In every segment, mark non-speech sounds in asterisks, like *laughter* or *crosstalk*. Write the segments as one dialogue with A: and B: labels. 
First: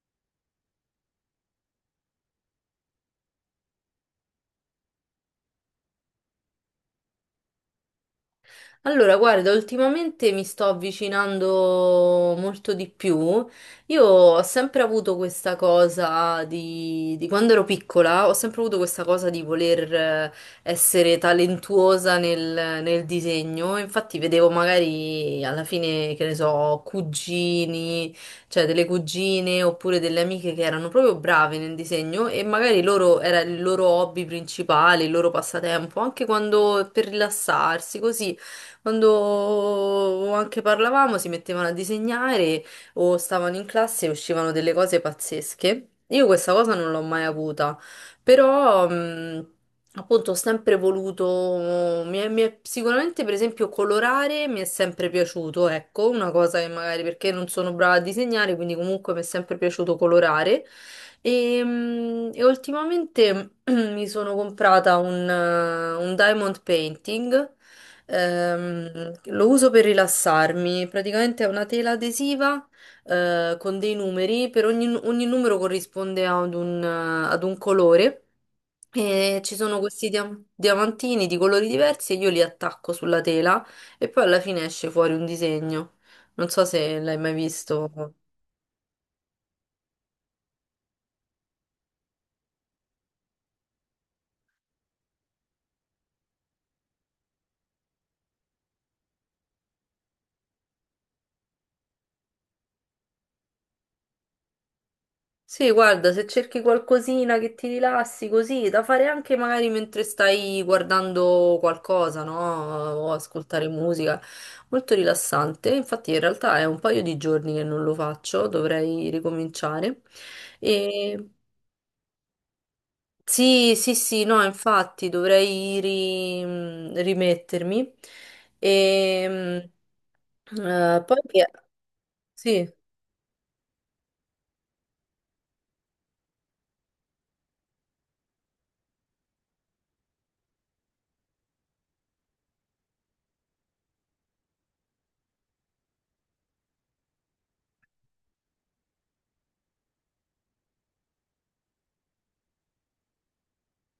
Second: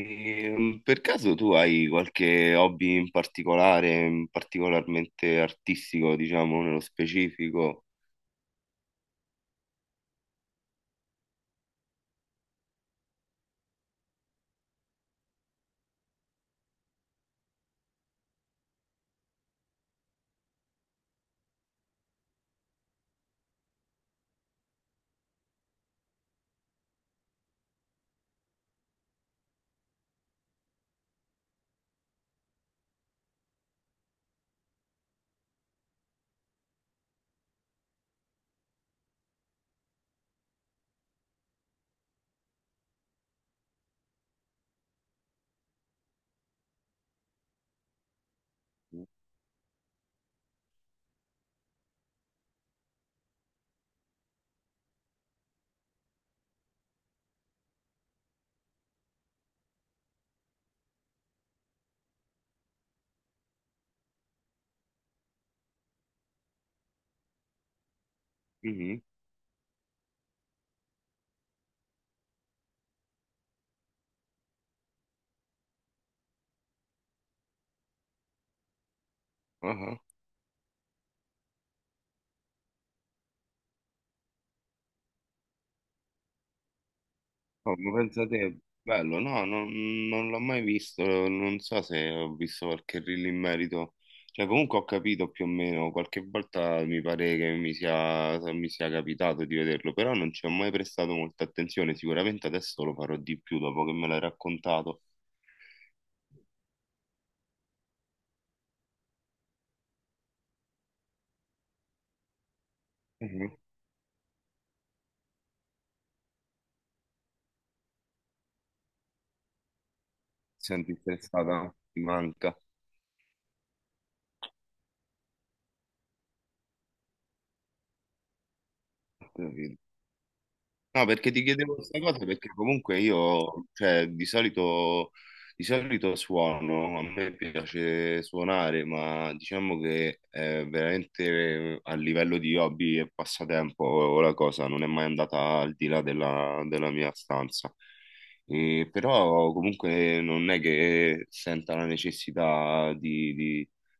A: E, per caso tu hai qualche hobby in particolare, in particolarmente artistico, diciamo, nello specifico?
B: Allora, guarda, ultimamente mi sto avvicinando molto di più. Io ho sempre avuto questa cosa di quando ero piccola, ho sempre avuto questa cosa di voler essere talentuosa nel disegno. Infatti vedevo magari alla fine, che ne so, cugini, cioè delle cugine oppure delle amiche che erano proprio brave nel disegno e magari loro era il loro hobby principale, il loro passatempo, anche quando per rilassarsi, così. Quando anche parlavamo si mettevano a disegnare o stavano in classe e uscivano delle cose pazzesche. Io questa cosa non l'ho mai avuta, però appunto ho sempre voluto, sicuramente per esempio colorare mi è sempre piaciuto, ecco, una cosa che magari perché non sono brava a disegnare, quindi comunque mi è sempre piaciuto colorare. E ultimamente *clears throat* mi sono comprata un diamond painting.
A: Mhm,
B: Lo uso per rilassarmi, praticamente è una tela adesiva, con dei numeri, per ogni numero corrisponde ad un colore e ci sono
A: aha.
B: questi diamantini di colori diversi e io li attacco sulla tela e poi alla fine esce fuori un disegno. Non so se l'hai mai
A: Oh, ma
B: visto.
A: pensa te, bello, no, non l'ho mai visto, non so se ho visto qualche reel in merito, cioè comunque ho capito più o meno, qualche volta mi pare che mi sia capitato di vederlo, però non ci ho mai prestato molta attenzione, sicuramente adesso lo farò di più dopo che me l'hai raccontato.
B: Sì, guarda, se cerchi qualcosina che ti rilassi così, da fare anche magari mentre stai guardando qualcosa, no? O
A: Mhm.
B: ascoltare musica, molto rilassante. Infatti in realtà è un paio di giorni che non lo faccio, dovrei ricominciare.
A: Senti
B: E...
A: stressata, ti manca.
B: Sì, sì, sì, no, infatti rimettermi.
A: Ho
B: E...
A: capito. No,
B: Poi
A: perché ti
B: che...
A: chiedevo questa cosa perché
B: Sì,
A: comunque io, cioè, di solito suono, a me piace suonare, ma diciamo che veramente a livello di hobby e passatempo la cosa non è mai andata al di là della mia stanza. E però comunque non è che senta la necessità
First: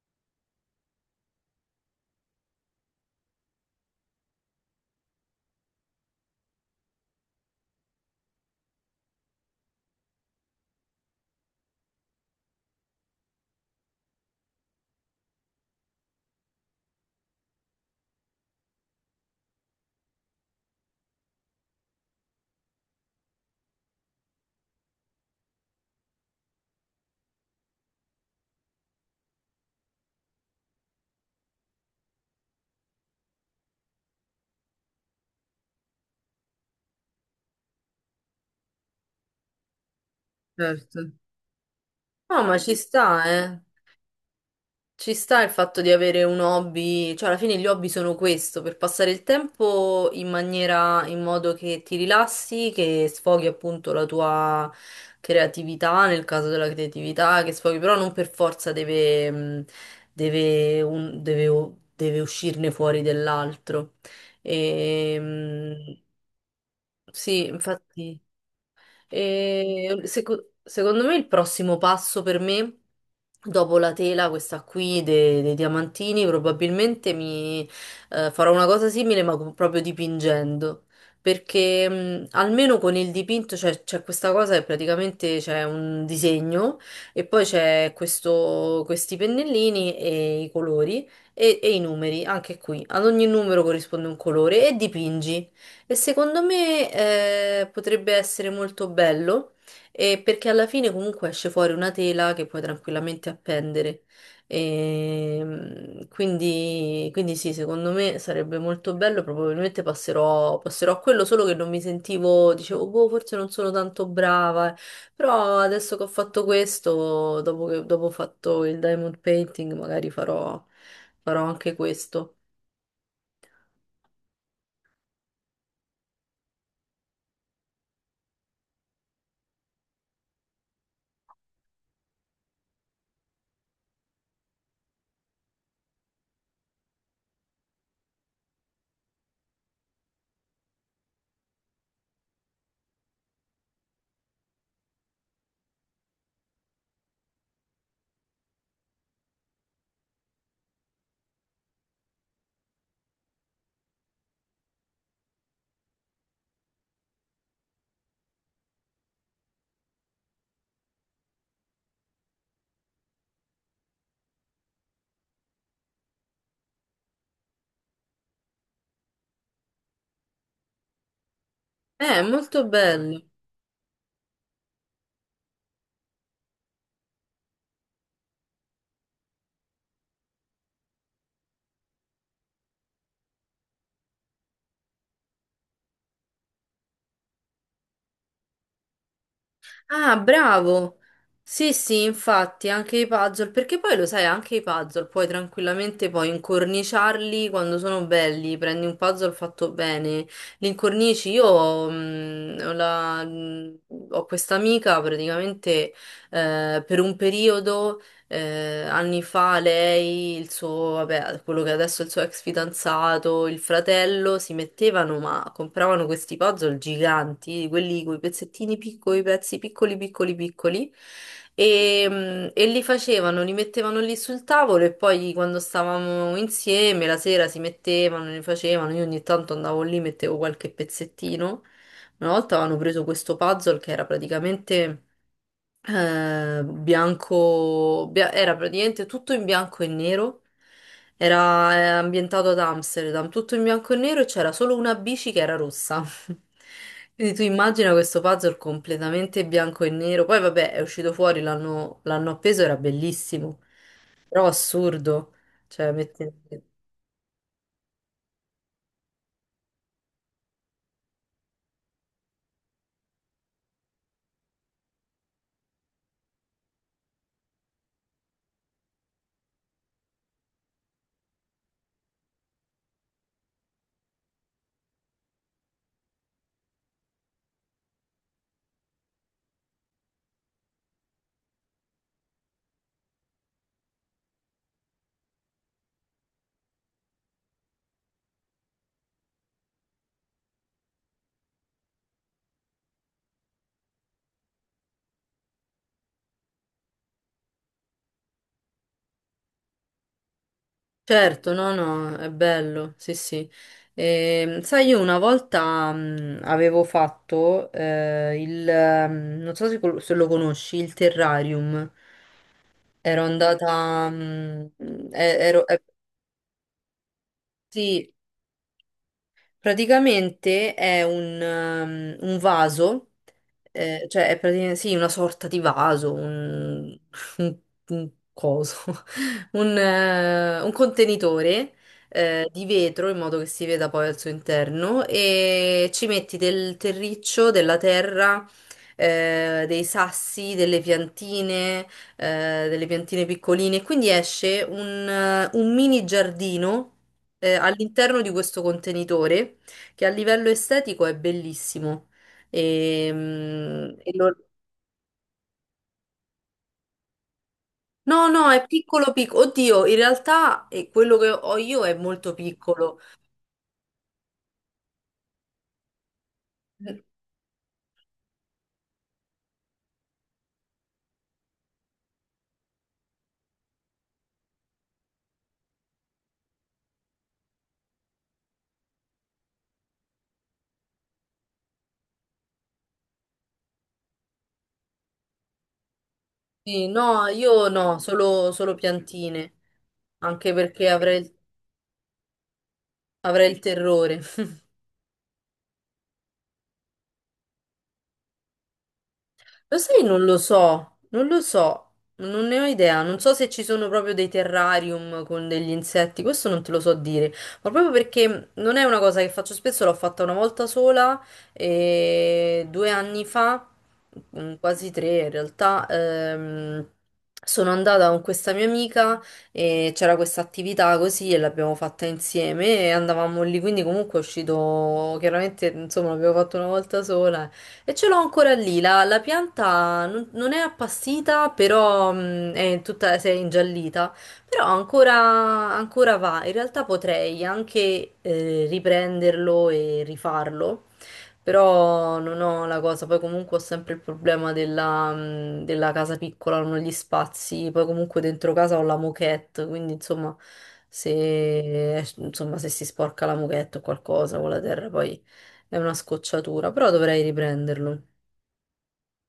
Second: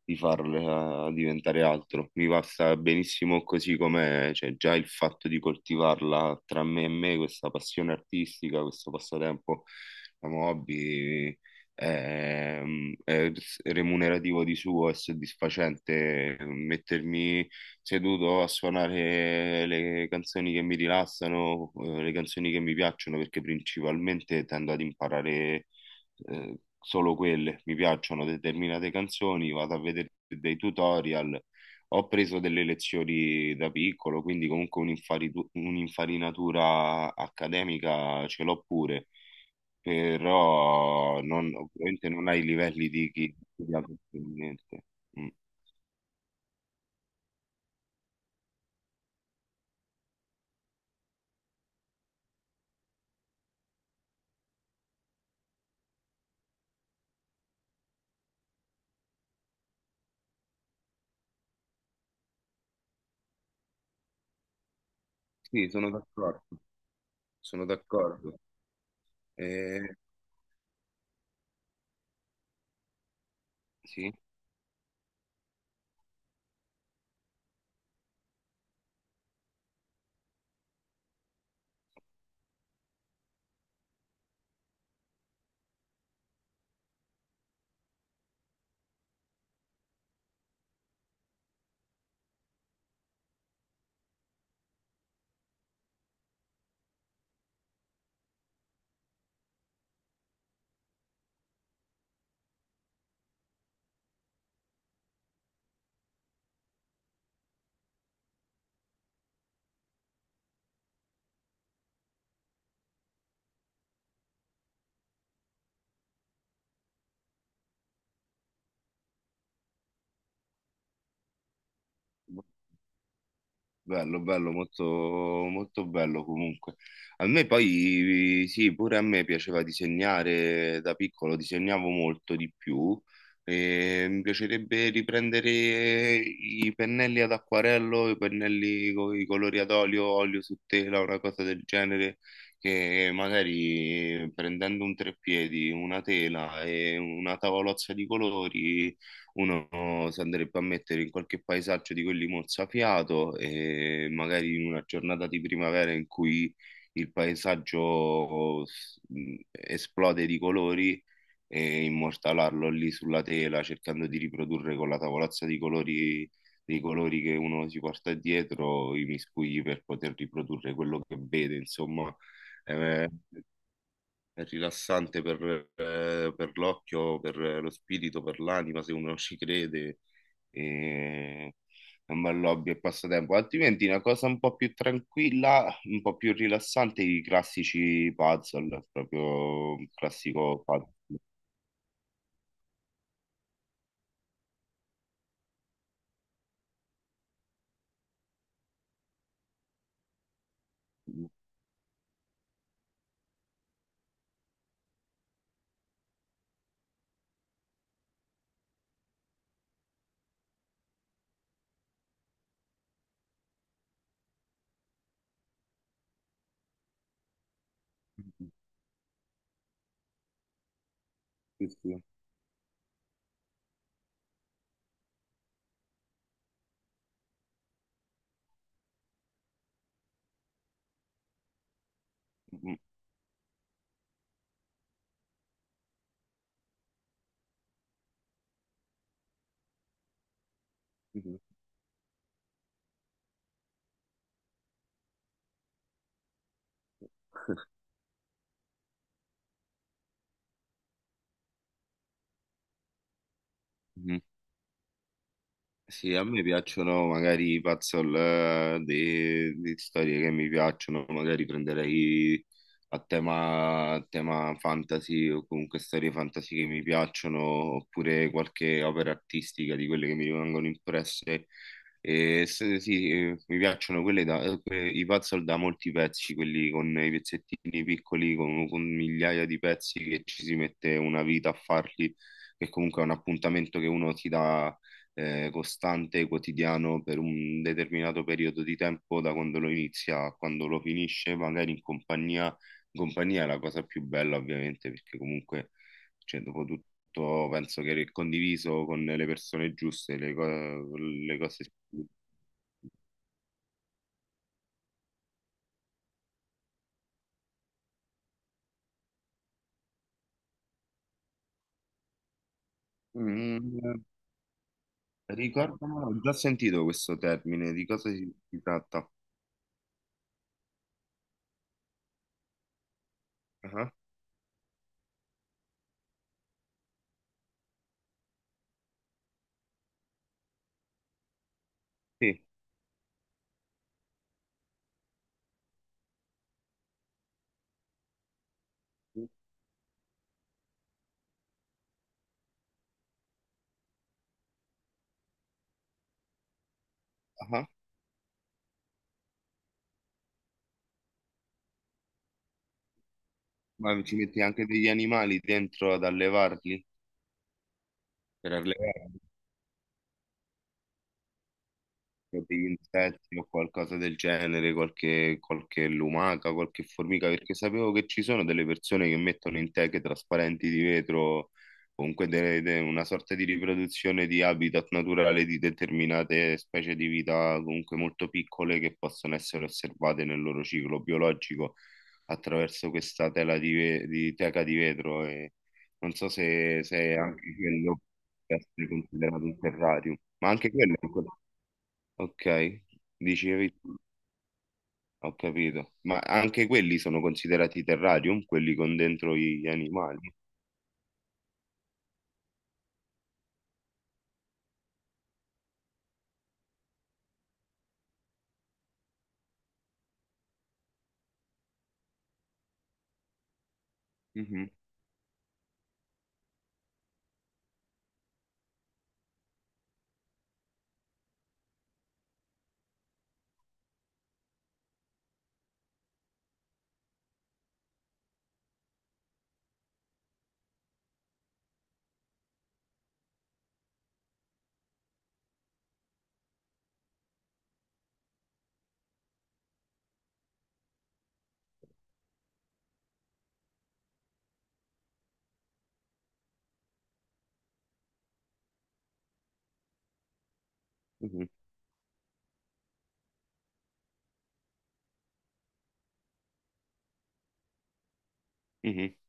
A: di farla diventare altro. Mi basta benissimo così com'è, cioè già il fatto di coltivarla tra me e me, questa passione artistica, questo passatempo, la hobby, è, è remunerativo di suo, è soddisfacente mettermi seduto a suonare le canzoni che mi rilassano, le canzoni che mi piacciono, perché principalmente tendo ad imparare solo quelle, mi piacciono determinate canzoni, vado a vedere dei tutorial, ho preso delle lezioni da piccolo, quindi comunque un'infarinatura accademica ce l'ho pure,
B: certo.
A: però non, ovviamente non hai
B: No,
A: i
B: ma ci
A: livelli di
B: sta,
A: chi ha
B: eh.
A: studiato niente.
B: Ci
A: Mm.
B: sta il fatto di avere un hobby, cioè alla fine gli hobby sono questo, per passare il tempo in maniera, in modo che ti rilassi, che sfoghi appunto la tua creatività, nel caso della creatività, che sfoghi, però non per forza deve, deve uscirne fuori dell'altro. E,
A: Sì, sono
B: mh,
A: d'accordo,
B: sì,
A: sono
B: infatti.
A: d'accordo. Eh,
B: E secondo me il prossimo passo per me, dopo la
A: sì.
B: tela, questa qui dei diamantini, probabilmente mi farò una cosa simile, ma proprio dipingendo. Perché almeno con il dipinto c'è questa cosa che praticamente c'è un disegno e poi c'è questi pennellini e i colori e i numeri, anche qui. Ad ogni numero corrisponde un colore e dipingi. E secondo me potrebbe essere molto bello, perché alla fine comunque esce fuori una tela che puoi tranquillamente appendere. Quindi, quindi sì, secondo me sarebbe molto bello, probabilmente passerò a quello, solo che non mi sentivo, dicevo, boh, forse non sono tanto brava, eh. Però adesso che ho fatto questo, dopo ho fatto il diamond painting, magari farò anche questo.
A: Bello, bello, molto, molto bello comunque. A me poi, sì, pure a me piaceva disegnare da piccolo, disegnavo molto di più e mi piacerebbe riprendere i pennelli ad acquarello, i pennelli con i colori ad olio, olio su tela, una cosa del genere, che magari prendendo un treppiedi, una tela e una tavolozza di colori uno si andrebbe a mettere in qualche paesaggio di quelli mozzafiato e magari in una giornata di primavera in cui il paesaggio esplode di colori e immortalarlo lì sulla tela cercando di riprodurre con la tavolazza di colori, dei colori che uno si porta dietro i miscugli per poter riprodurre quello che vede, insomma.
B: Molto
A: Eh,
B: bello.
A: è rilassante per l'occhio, per lo spirito, per l'anima, se uno *laughs* ci crede. E... È un bel hobby e passatempo. Altrimenti una cosa un po' più tranquilla, un po' più rilassante, i classici puzzle, proprio un
B: Ah,
A: classico puzzle.
B: bravo! Sì, sì, infatti, anche i puzzle, perché poi lo sai, anche i puzzle puoi tranquillamente poi incorniciarli quando sono belli, prendi un puzzle fatto bene, li incornici. Io ho questa amica praticamente, per un periodo, anni fa lei, il suo, vabbè, quello che adesso è il suo ex fidanzato, il fratello, si mettevano, ma compravano questi puzzle giganti, di quelli con i pezzettini piccoli, pezzi piccoli, piccoli, piccoli,
A: Sì, sì.
B: e li facevano, li mettevano lì sul tavolo e poi quando stavamo insieme, la sera si mettevano, li facevano, io ogni tanto andavo lì, mettevo qualche pezzettino. Una volta avevano preso questo puzzle che era praticamente era praticamente tutto in bianco e nero. Era ambientato ad Amsterdam, tutto in bianco e nero e c'era solo una bici che era rossa. *laughs* Quindi tu immagina questo puzzle completamente bianco e nero. Poi vabbè, è uscito fuori, l'hanno appeso, era bellissimo.
A: Mhm.
B: Però assurdo. Cioè,
A: Sì, a
B: metti...
A: me piacciono magari i puzzle, di storie che mi piacciono, magari prenderei a tema fantasy o comunque storie fantasy che mi piacciono, oppure qualche opera artistica di quelle che mi rimangono impresse. E sì, mi piacciono quelle i puzzle da molti pezzi, quelli con i pezzettini piccoli, con migliaia di pezzi che ci si mette una vita a farli, che comunque è un appuntamento che uno si dà costante, quotidiano per un determinato periodo di tempo, da quando lo inizia a quando lo finisce, magari in compagnia. In compagnia è la cosa più bella, ovviamente, perché comunque, cioè, dopo tutto, penso che condiviso con le persone giuste, le
B: Certo,
A: cose...
B: no, no, è bello, sì, sì. Sai, io una volta avevo fatto non so se, se lo conosci, il terrarium. Ero
A: Mm,
B: andata, ero,
A: ricordamelo, ho già sentito questo termine, di cosa
B: sì,
A: si, si tratta?
B: praticamente è un vaso,
A: Ah,
B: cioè è praticamente, sì, una sorta di vaso, un, *laughs* un- un coso, *laughs* un contenitore
A: sì.
B: di vetro in modo che si veda poi al suo interno e ci metti del terriccio, della terra, dei sassi, delle piantine piccoline, quindi esce un mini giardino,
A: Ah,
B: all'interno di questo contenitore che a livello estetico è bellissimo. Ehm,
A: ma
B: E,
A: ci
B: lo-
A: metti anche degli animali dentro ad allevarli?
B: No, no,
A: Per
B: è piccolo
A: allevarli?
B: piccolo. Oddio, in realtà quello che ho io è molto
A: Degli
B: piccolo.
A: insetti o qualcosa del genere, qualche, qualche lumaca, qualche formica, perché sapevo che ci sono delle persone che mettono in teche trasparenti di vetro, comunque una sorta di riproduzione di habitat naturale di determinate specie di vita, comunque molto piccole, che possono essere osservate nel loro ciclo biologico attraverso questa tela di teca di vetro. E non so se,
B: Sì,
A: se
B: no,
A: anche
B: io no,
A: quello può
B: solo
A: essere considerato
B: piantine,
A: un terrarium, ma
B: anche
A: anche
B: perché
A: quello è un ok,
B: avrei il
A: dicevi,
B: terrore.
A: ho capito. Ma anche quelli sono considerati terrarium, quelli con dentro gli
B: Lo sai, non
A: animali?
B: lo so, non lo so, non ne ho idea, non so se ci sono proprio dei terrarium con degli insetti, questo non te lo so dire, ma proprio perché non è una cosa che faccio spesso, l'ho fatta una volta sola e 2 anni fa,
A: Mhm,
B: quasi tre in realtà. Sono andata con questa mia amica e c'era questa attività così e l'abbiamo fatta insieme e andavamo lì, quindi comunque è uscito, chiaramente insomma l'abbiamo fatto una volta sola e ce l'ho ancora lì, la pianta non è appassita, però è tutta, si è ingiallita, però ancora, ancora va. In realtà potrei anche riprenderlo e rifarlo, però non ho la cosa, poi comunque ho sempre il problema della casa piccola, non ho gli spazi, poi comunque dentro casa ho la moquette, quindi
A: mhm,
B: insomma se si sporca la moquette o qualcosa con la terra poi è una scocciatura, però dovrei riprenderlo.
A: mhm.